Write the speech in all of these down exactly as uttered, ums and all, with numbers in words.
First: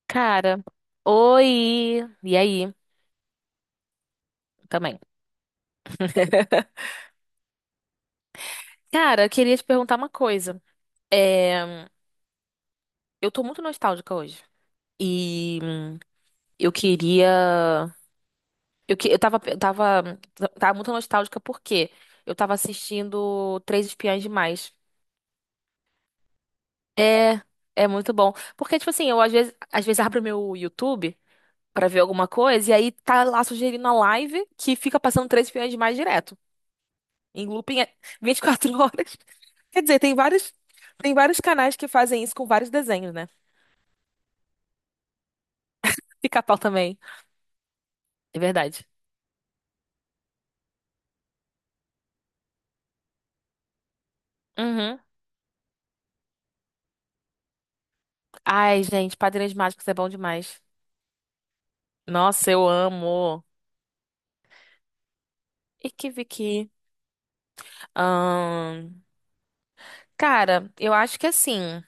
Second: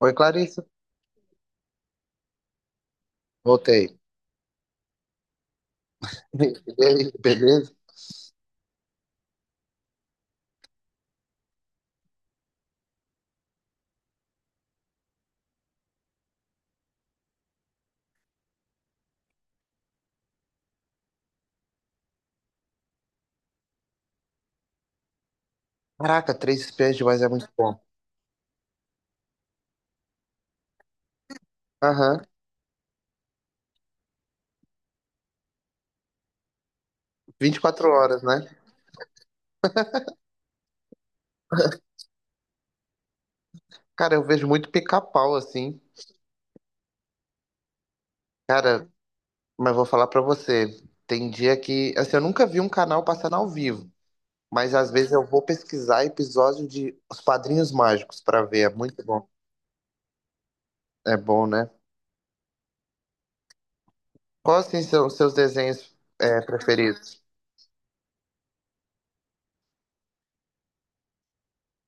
Oi, Cara, Clarissa. oi! E aí? Voltei. Também. E aí, beleza? Cara, eu queria te perguntar uma coisa. É, eu tô muito nostálgica hoje. E hum, eu queria. Eu, que- eu tava, eu tava, tava muito nostálgica porque eu tava assistindo Três Espiãs Demais. Caraca, três espiãs demais é É, muito bom. é muito bom. Porque, tipo assim, eu às vezes, às vezes abro meu YouTube pra ver Aham. alguma coisa e aí tá lá sugerindo a live que fica passando Três Espiãs Demais direto. Em vinte e looping é quatro horas, vinte e né? quatro horas. Quer dizer, tem vários, tem vários canais que fazem isso com vários desenhos, né? Cara, eu vejo muito pica-pau, assim. Pica-pau também. É verdade. Cara, mas vou falar pra você. Tem dia que. Assim, eu nunca vi um canal passando ao vivo. Mas às Uhum. vezes eu vou pesquisar episódio de Os Padrinhos Mágicos pra ver. É Ai, muito gente, bom. Padrinhos Mágicos é bom demais. É bom, né? Nossa, eu amo. Quais, assim, são seus desenhos Iki é, Viki. preferidos? Ahn, cara, eu acho que assim.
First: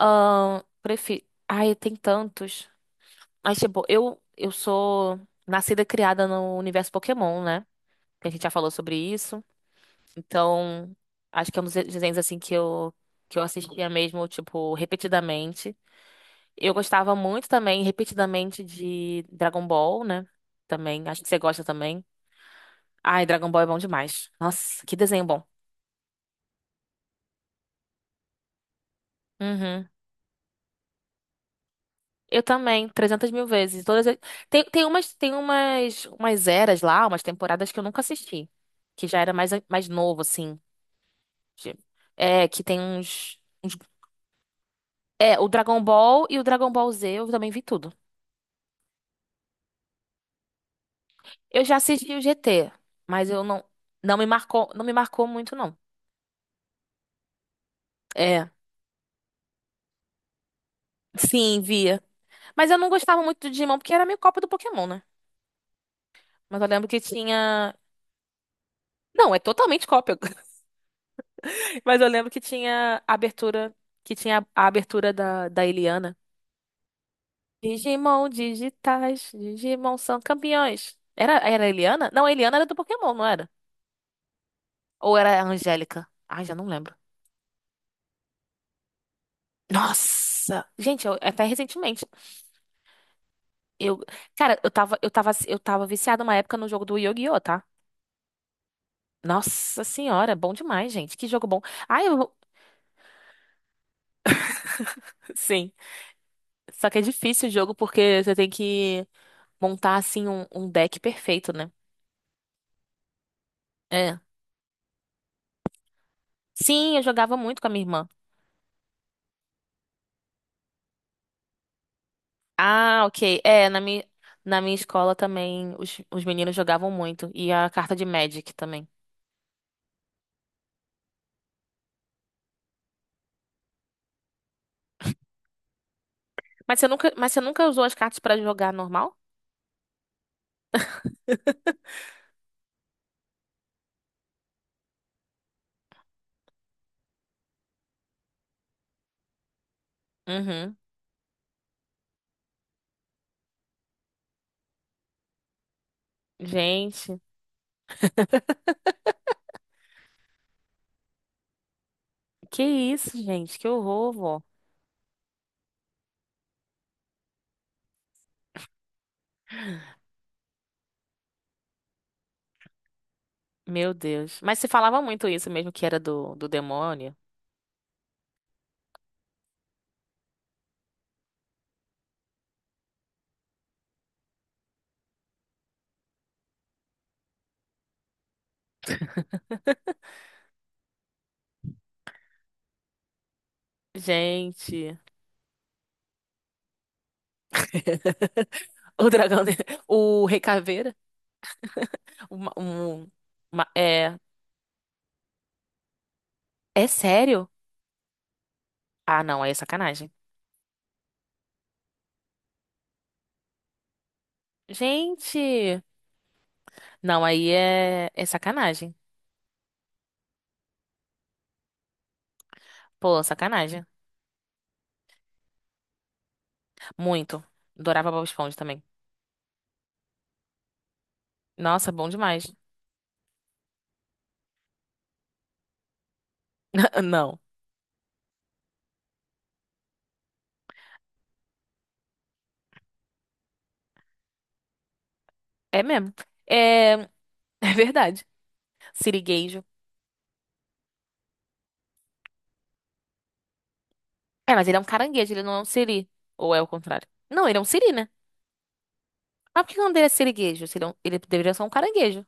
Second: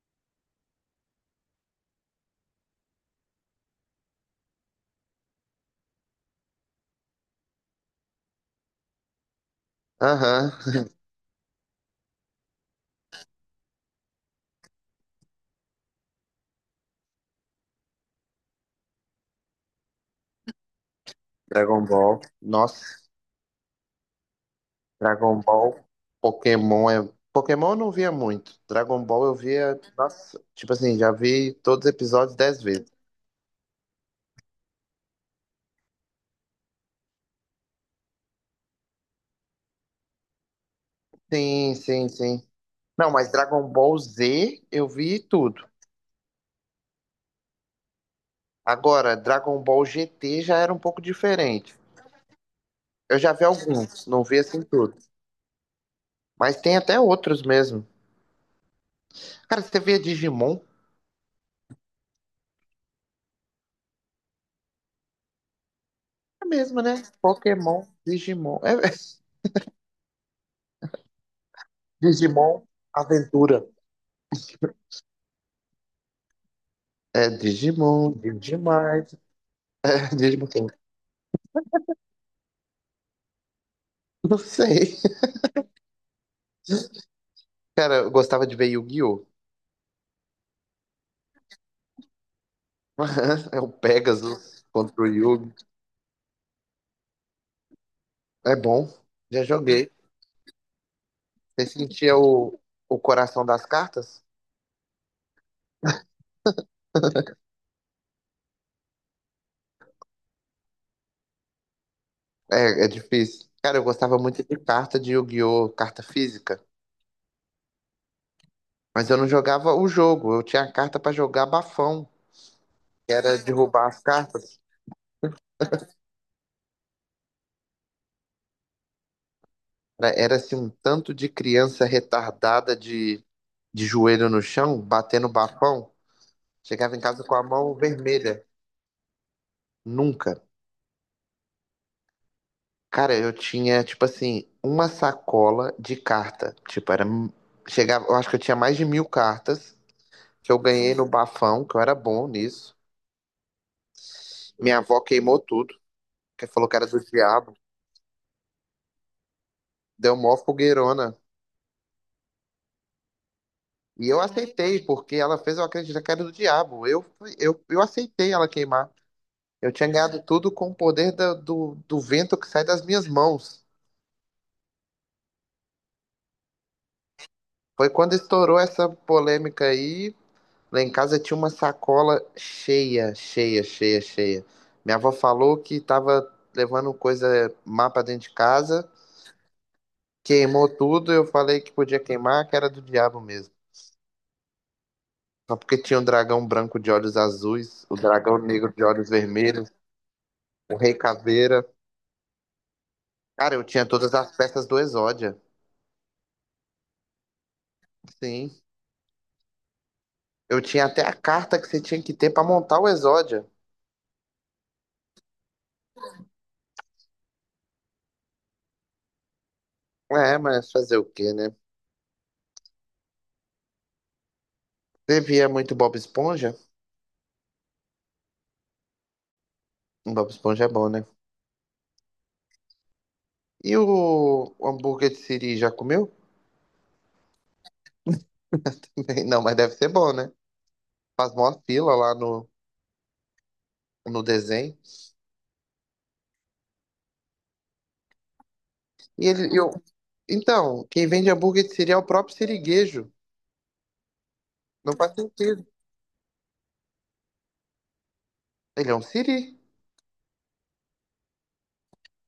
ahn, prefi... Ai, tem tantos. Mas, tipo, eu, eu sou nascida e criada no universo Pokémon, né? Que a gente já falou sobre isso. Aham. Então, acho que é um dos desenhos assim que eu que eu assistia mesmo, tipo, repetidamente. Eu gostava muito também, repetidamente, de Dragon Ball, né? Também, acho que você gosta Dragon também. Ball. Nossa. Ai, Dragon Ball é bom demais. Nossa, que desenho Dragon bom. Ball, Pokémon é. Pokémon eu não via muito. Dragon Ball eu via. Uhum. Nossa, tipo assim, já vi todos os episódios Eu dez vezes. também, trezentas mil vezes. Todas as- tem, tem umas, tem umas, umas eras lá, umas temporadas que eu nunca assisti. Que já era mais, mais novo, assim. de- Sim, sim, É, sim. que tem Não, mas uns, Dragon uns. Ball Z eu vi É, o tudo. Dragon Ball e o Dragon Ball Z, eu também vi tudo. Agora, Dragon Ball G T já era um pouco Eu diferente. já assisti o G T, Eu mas já eu vi não, alguns, não não me vi assim marcou, não me tudo. marcou muito, não. Mas tem até outros mesmo. É, Cara, você via Digimon? sim, via. Mas eu não gostava muito do Digimon porque era meio cópia do Pokémon, né? É Mas eu mesmo, lembro né? que tinha. Pokémon, Digimon. É, é. Não, é totalmente cópia. Mas eu lembro que Digimon tinha a Aventura. abertura, que tinha a abertura da, da Eliana. É Digimon, Digimon Digimon, digitais, Digimon são Digimon quem? campeões. Era, era a Eliana? Não, a Eliana era do Pokémon, não era? Não sei. Ou era a Angélica? Ai, já não lembro. Cara, eu gostava de ver Yu-Gi-Oh! Nossa! Gente, eu- até recentemente. É o Eu, cara, Pegasus eu tava, contra o eu tava, Yu. eu tava viciada uma época no jogo do Yu-Gi-Oh, tá? É bom. Já Nossa joguei. senhora, bom demais, gente. Que jogo bom. Você Ah, sentia eu... o, o coração das cartas? Sim. Só que é difícil o jogo porque você tem que montar, assim, um, um deck perfeito, né? É, é difícil. Cara, eu É. gostava muito de carta de Yu-Gi-Oh! Carta física. Sim, eu jogava muito com a minha irmã. Mas eu não jogava o jogo. Eu tinha a carta pra jogar bafão, Ah, que era ok. É, na derrubar as minha, cartas. na minha escola também os, os meninos jogavam muito. E a carta de Magic também. Era, era assim, um tanto de criança retardada de, de joelho no chão, batendo bafão. Mas você Chegava em nunca, casa mas com você a nunca mão usou as cartas pra vermelha. jogar normal? Nunca. Cara, eu tinha, tipo assim, uma sacola de carta. Tipo, era. Chegava, eu acho que eu tinha mais de mil cartas que eu Uhum. ganhei no bafão, que eu era bom nisso. Minha avó queimou tudo, que falou que era do Gente, diabo. Deu mó fogueirona. que isso, gente? Que E horror, eu vó. aceitei, porque ela fez eu acreditar que era do diabo. Eu, fui- eu, eu aceitei ela queimar. Eu tinha ganhado tudo com o poder da- do, do vento que sai das minhas mãos. Meu Deus. Mas se falava muito isso mesmo, que era do, do demônio. Foi quando estourou essa polêmica aí. Lá em casa tinha uma sacola cheia, cheia, cheia, cheia. Minha avó falou que tava levando coisa má pra dentro de casa, queimou tudo. Eu falei que podia queimar, que era do diabo mesmo. Gente, Só porque tinha um dragão branco de olhos azuis, o dragão negro de o olhos dragão, de- vermelhos, o Rei o Caveira. rei caveira. Uma, um, Cara, eu uma- tinha todas é, as peças do Exódia. é sério? Sim. Ah, não, aí é sacanagem. Eu tinha até a carta que você tinha que ter pra montar o Exódia. Gente, não, aí é, é sacanagem. É, mas fazer o quê, né? Pô, sacanagem. Você via muito Bob Esponja? Muito. Adorava Bob Esponja também. Bob Esponja é bom, né? Nossa, bom demais. E o hambúrguer de Siri já comeu? Não, Não, mas deve ser bom, né? Faz mó fila lá no, no desenho. é mesmo. É, é verdade. E ele, Sirigueijo. eu, então, quem vende hambúrguer de Siri é o próprio siriguejo. É, mas ele é um Não faz caranguejo, ele não é um sentido. siri. Ou é o contrário? Não, ele é um siri, né? Ele é um siri. Mas por que que não deveria ser siriguejo? Se Ele, é um- ele deveria ser um caranguejo.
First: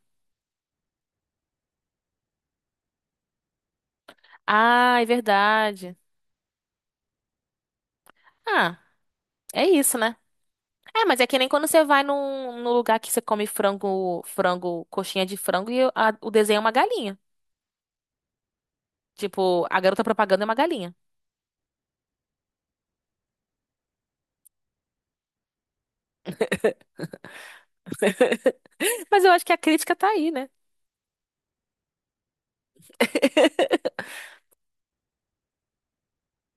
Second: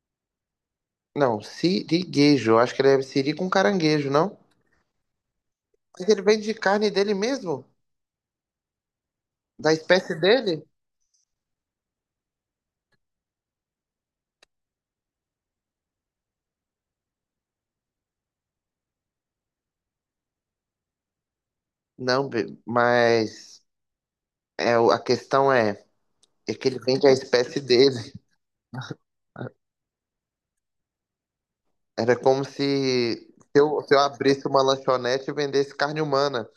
Não, siriguejo. Eu acho que ele é siri com caranguejo, não? Ah, é verdade. Mas ele vende carne dele mesmo? Ah, é Da isso, espécie né? dele? É, mas é que nem quando você vai num, num lugar que você come frango, frango, coxinha de frango e a- o desenho é uma galinha. Tipo, a garota propaganda é uma galinha. Não, be- mas é, o- a questão é, é que ele vende a espécie dele. Mas eu acho que a crítica tá aí, né? Era como se, se eu, se eu abrisse uma lanchonete e vendesse carne humana.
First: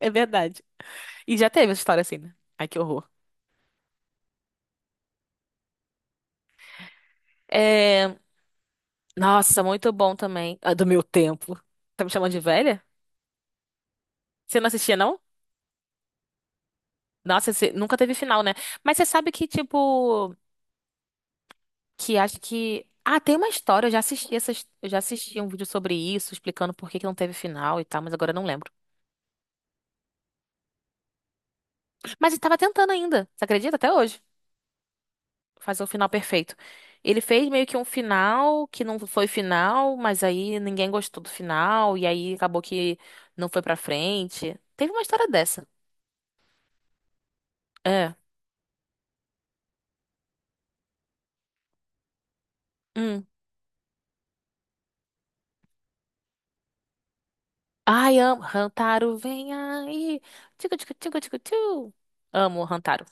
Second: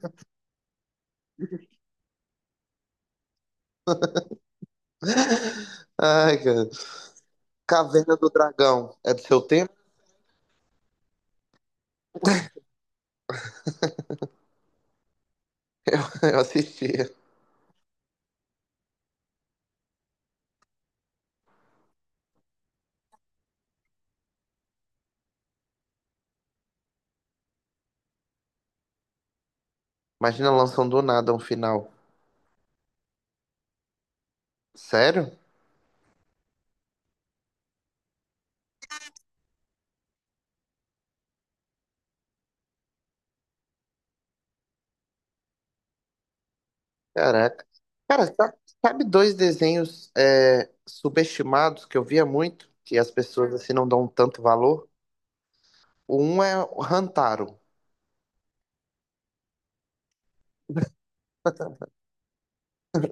É verdade. E já teve essa história assim, né? Ai, que horror. Ai, cara. Caverna É... do Dragão. É do seu Nossa, tempo? muito bom também. Ah, do meu tempo. Tá me chamando de velha? Você não assistia, não? Eu, eu assistia. Nossa, você nunca teve final, né? Mas você sabe que, tipo. Que acho que. Ah, tem uma história, eu já assisti essas, eu já assisti um vídeo sobre isso, explicando por que que não teve final e tal, mas agora eu não lembro. Imagina lançando do nada um final. Mas ele tava tentando ainda, você acredita? Até hoje, Sério? fazer o final perfeito. Ele fez meio que um final que não foi final, mas aí ninguém gostou do final, e aí acabou que não foi pra frente. Teve uma história dessa. Caraca. É. Cara, sa- sabe dois desenhos é, subestimados que eu via muito, que as Hum. pessoas assim não dão tanto valor? Um é o Hantaro Ai, amo. Hantaro, vem aí. Tico, tico, tico, tico, tio. Amo o Hantaro.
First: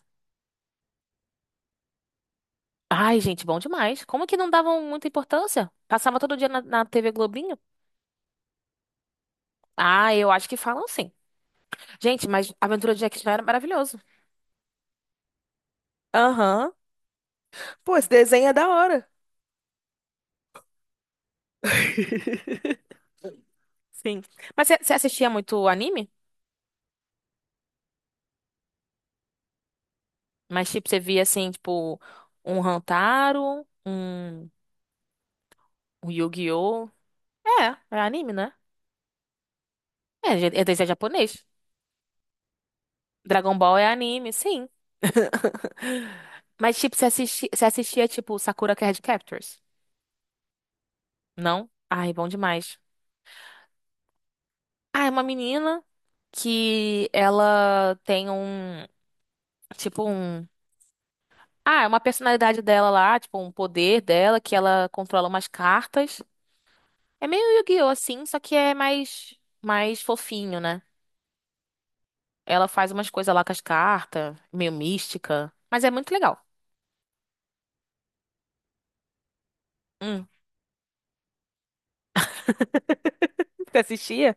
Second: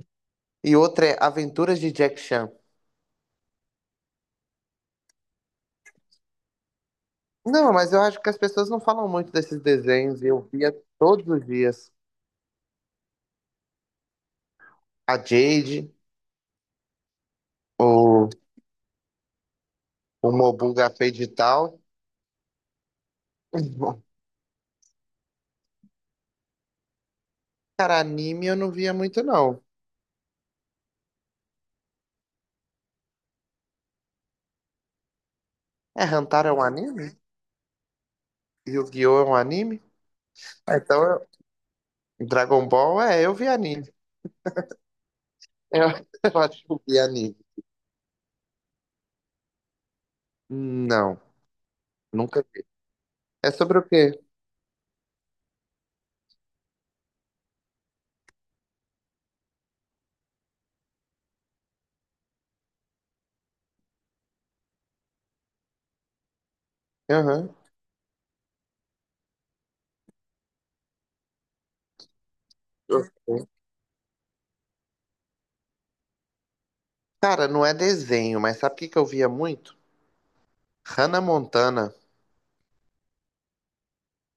e outro é Aventuras de Jack Chan. Ai, gente, bom demais. Como que não davam muita importância? Passava todo dia na, na T V Globinho? Não, mas eu acho que as pessoas não falam muito desses Ah, desenhos e eu eu acho que via falam sim. todos os dias. Gente, mas Aventura de Jack Chan era maravilhoso. A Jade, Aham. Pô, esse o, desenho é da hora. o Mobuga Fade e tal. Sim. Mas você você assistia muito anime? Cara, anime eu não via muito, não. Mas, tipo, você via, assim, tipo, um Hantaro, um, É, um Hantaro é um Yu-Gi-Oh! anime? É, é anime, né? Yu-Gi-Oh! É um anime? É, é é Ah, desenho então, eu- japonês. Dragon Ball, é, eu vi Dragon Ball é anime. anime, sim. Eu, eu acho que Mas, eu tipo, vi você anime. assisti- você assistia, tipo, Sakura Card Captors? Não, Não? Ai, bom nunca vi. demais. É sobre o quê? Ah, é uma menina que ela tem um, tipo um, ah, é uma personalidade dela lá, tipo um poder dela que ela controla umas cartas. É meio Aham. Yu-Gi-Oh assim, só que é mais mais fofinho, né? Ela faz umas coisas lá Ok. com as cartas, meio mística, mas é muito legal. Cara, não é desenho, mas sabe o que que eu via muito? Hum. Hannah Montana Você assistia?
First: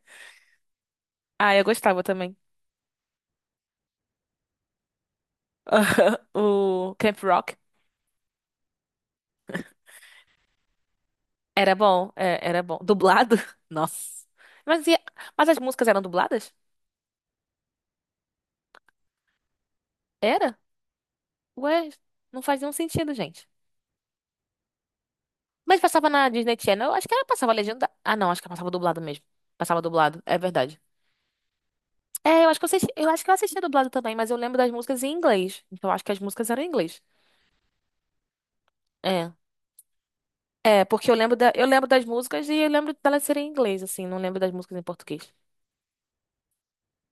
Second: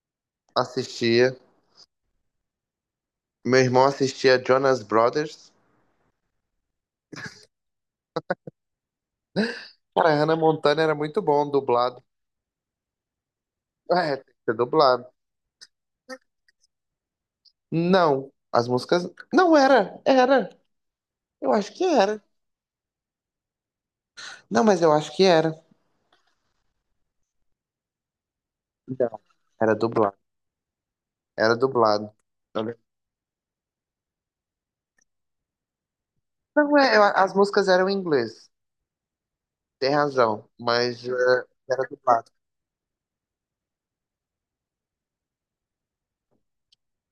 assistia. Ah, eu gostava também. Meu irmão assistia Jonas Brothers. O Camp Rock Cara, Hannah Montana era muito bom, era dublado. bom, é, era bom. Dublado? É, Nossa. tem que ser Mas, e- dublado. mas as músicas eram dubladas? Não, as músicas. Não era, era. Era? Eu acho que Ué, era. não faz nenhum sentido, gente. Não, mas eu acho que era. Mas passava na Disney Channel, eu acho que ela passava legenda. Ah, não, acho que ela passava dublado Não, mesmo. era Passava dublado. dublado, é verdade. Era dublado. É, eu acho que eu Olha. assisti, eu acho que eu assistia dublado também, mas eu lembro das músicas em inglês. Então eu acho que as músicas eram em Não, é, inglês. eu- as músicas eram em inglês. É. Tem razão, É, mas porque eu lembro é, da, eu era lembro das dublado. músicas e eu lembro delas serem em inglês, assim, não lembro das músicas em português.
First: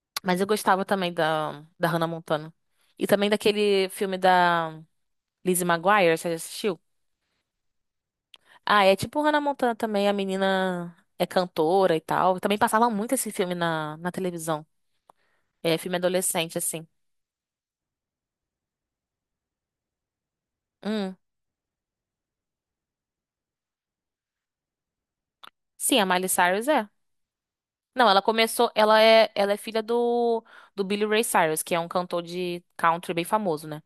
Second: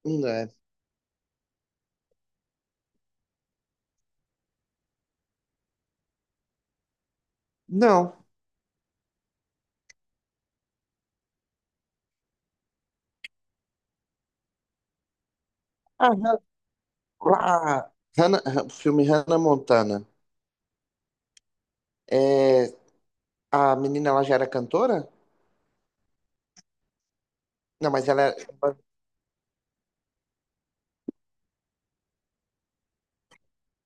Não. Mas eu É. gostava também da, da Hannah Montana. E também daquele filme da Lizzie McGuire, você já assistiu? Não. Ah, é tipo Hannah Montana também, a menina é cantora e tal. Também passava muito esse filme na, na televisão. É filme Ah, Han- adolescente, assim. lá, Hannah, Han- filme Hannah Montana. Hum. É, a menina, ela já era cantora? Sim, a Miley Cyrus é. Não, mas Não, ela ela era... começou. Ela é, ela é filha do, do Billy Ray Cyrus, que é um cantor de country bem famoso, né?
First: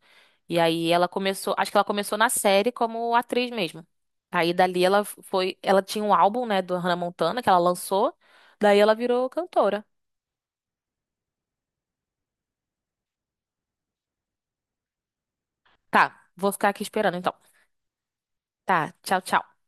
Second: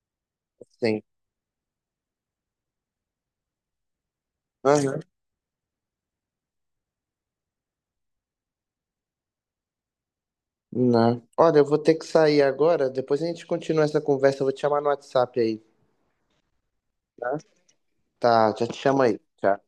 E aí Sim. ela começou. Acho que ela começou na série como atriz mesmo. Aí dali Aham. ela foi. Ela tinha um álbum, né, do Hannah Montana que ela lançou. Daí ela virou cantora. Não. Olha, eu vou ter que sair agora. Depois a gente continua essa conversa. Eu vou te chamar no WhatsApp aí, Tá, vou ficar aqui esperando então. tá? Tá, já te Tá, chamo aí. tchau, Tchau. tchau.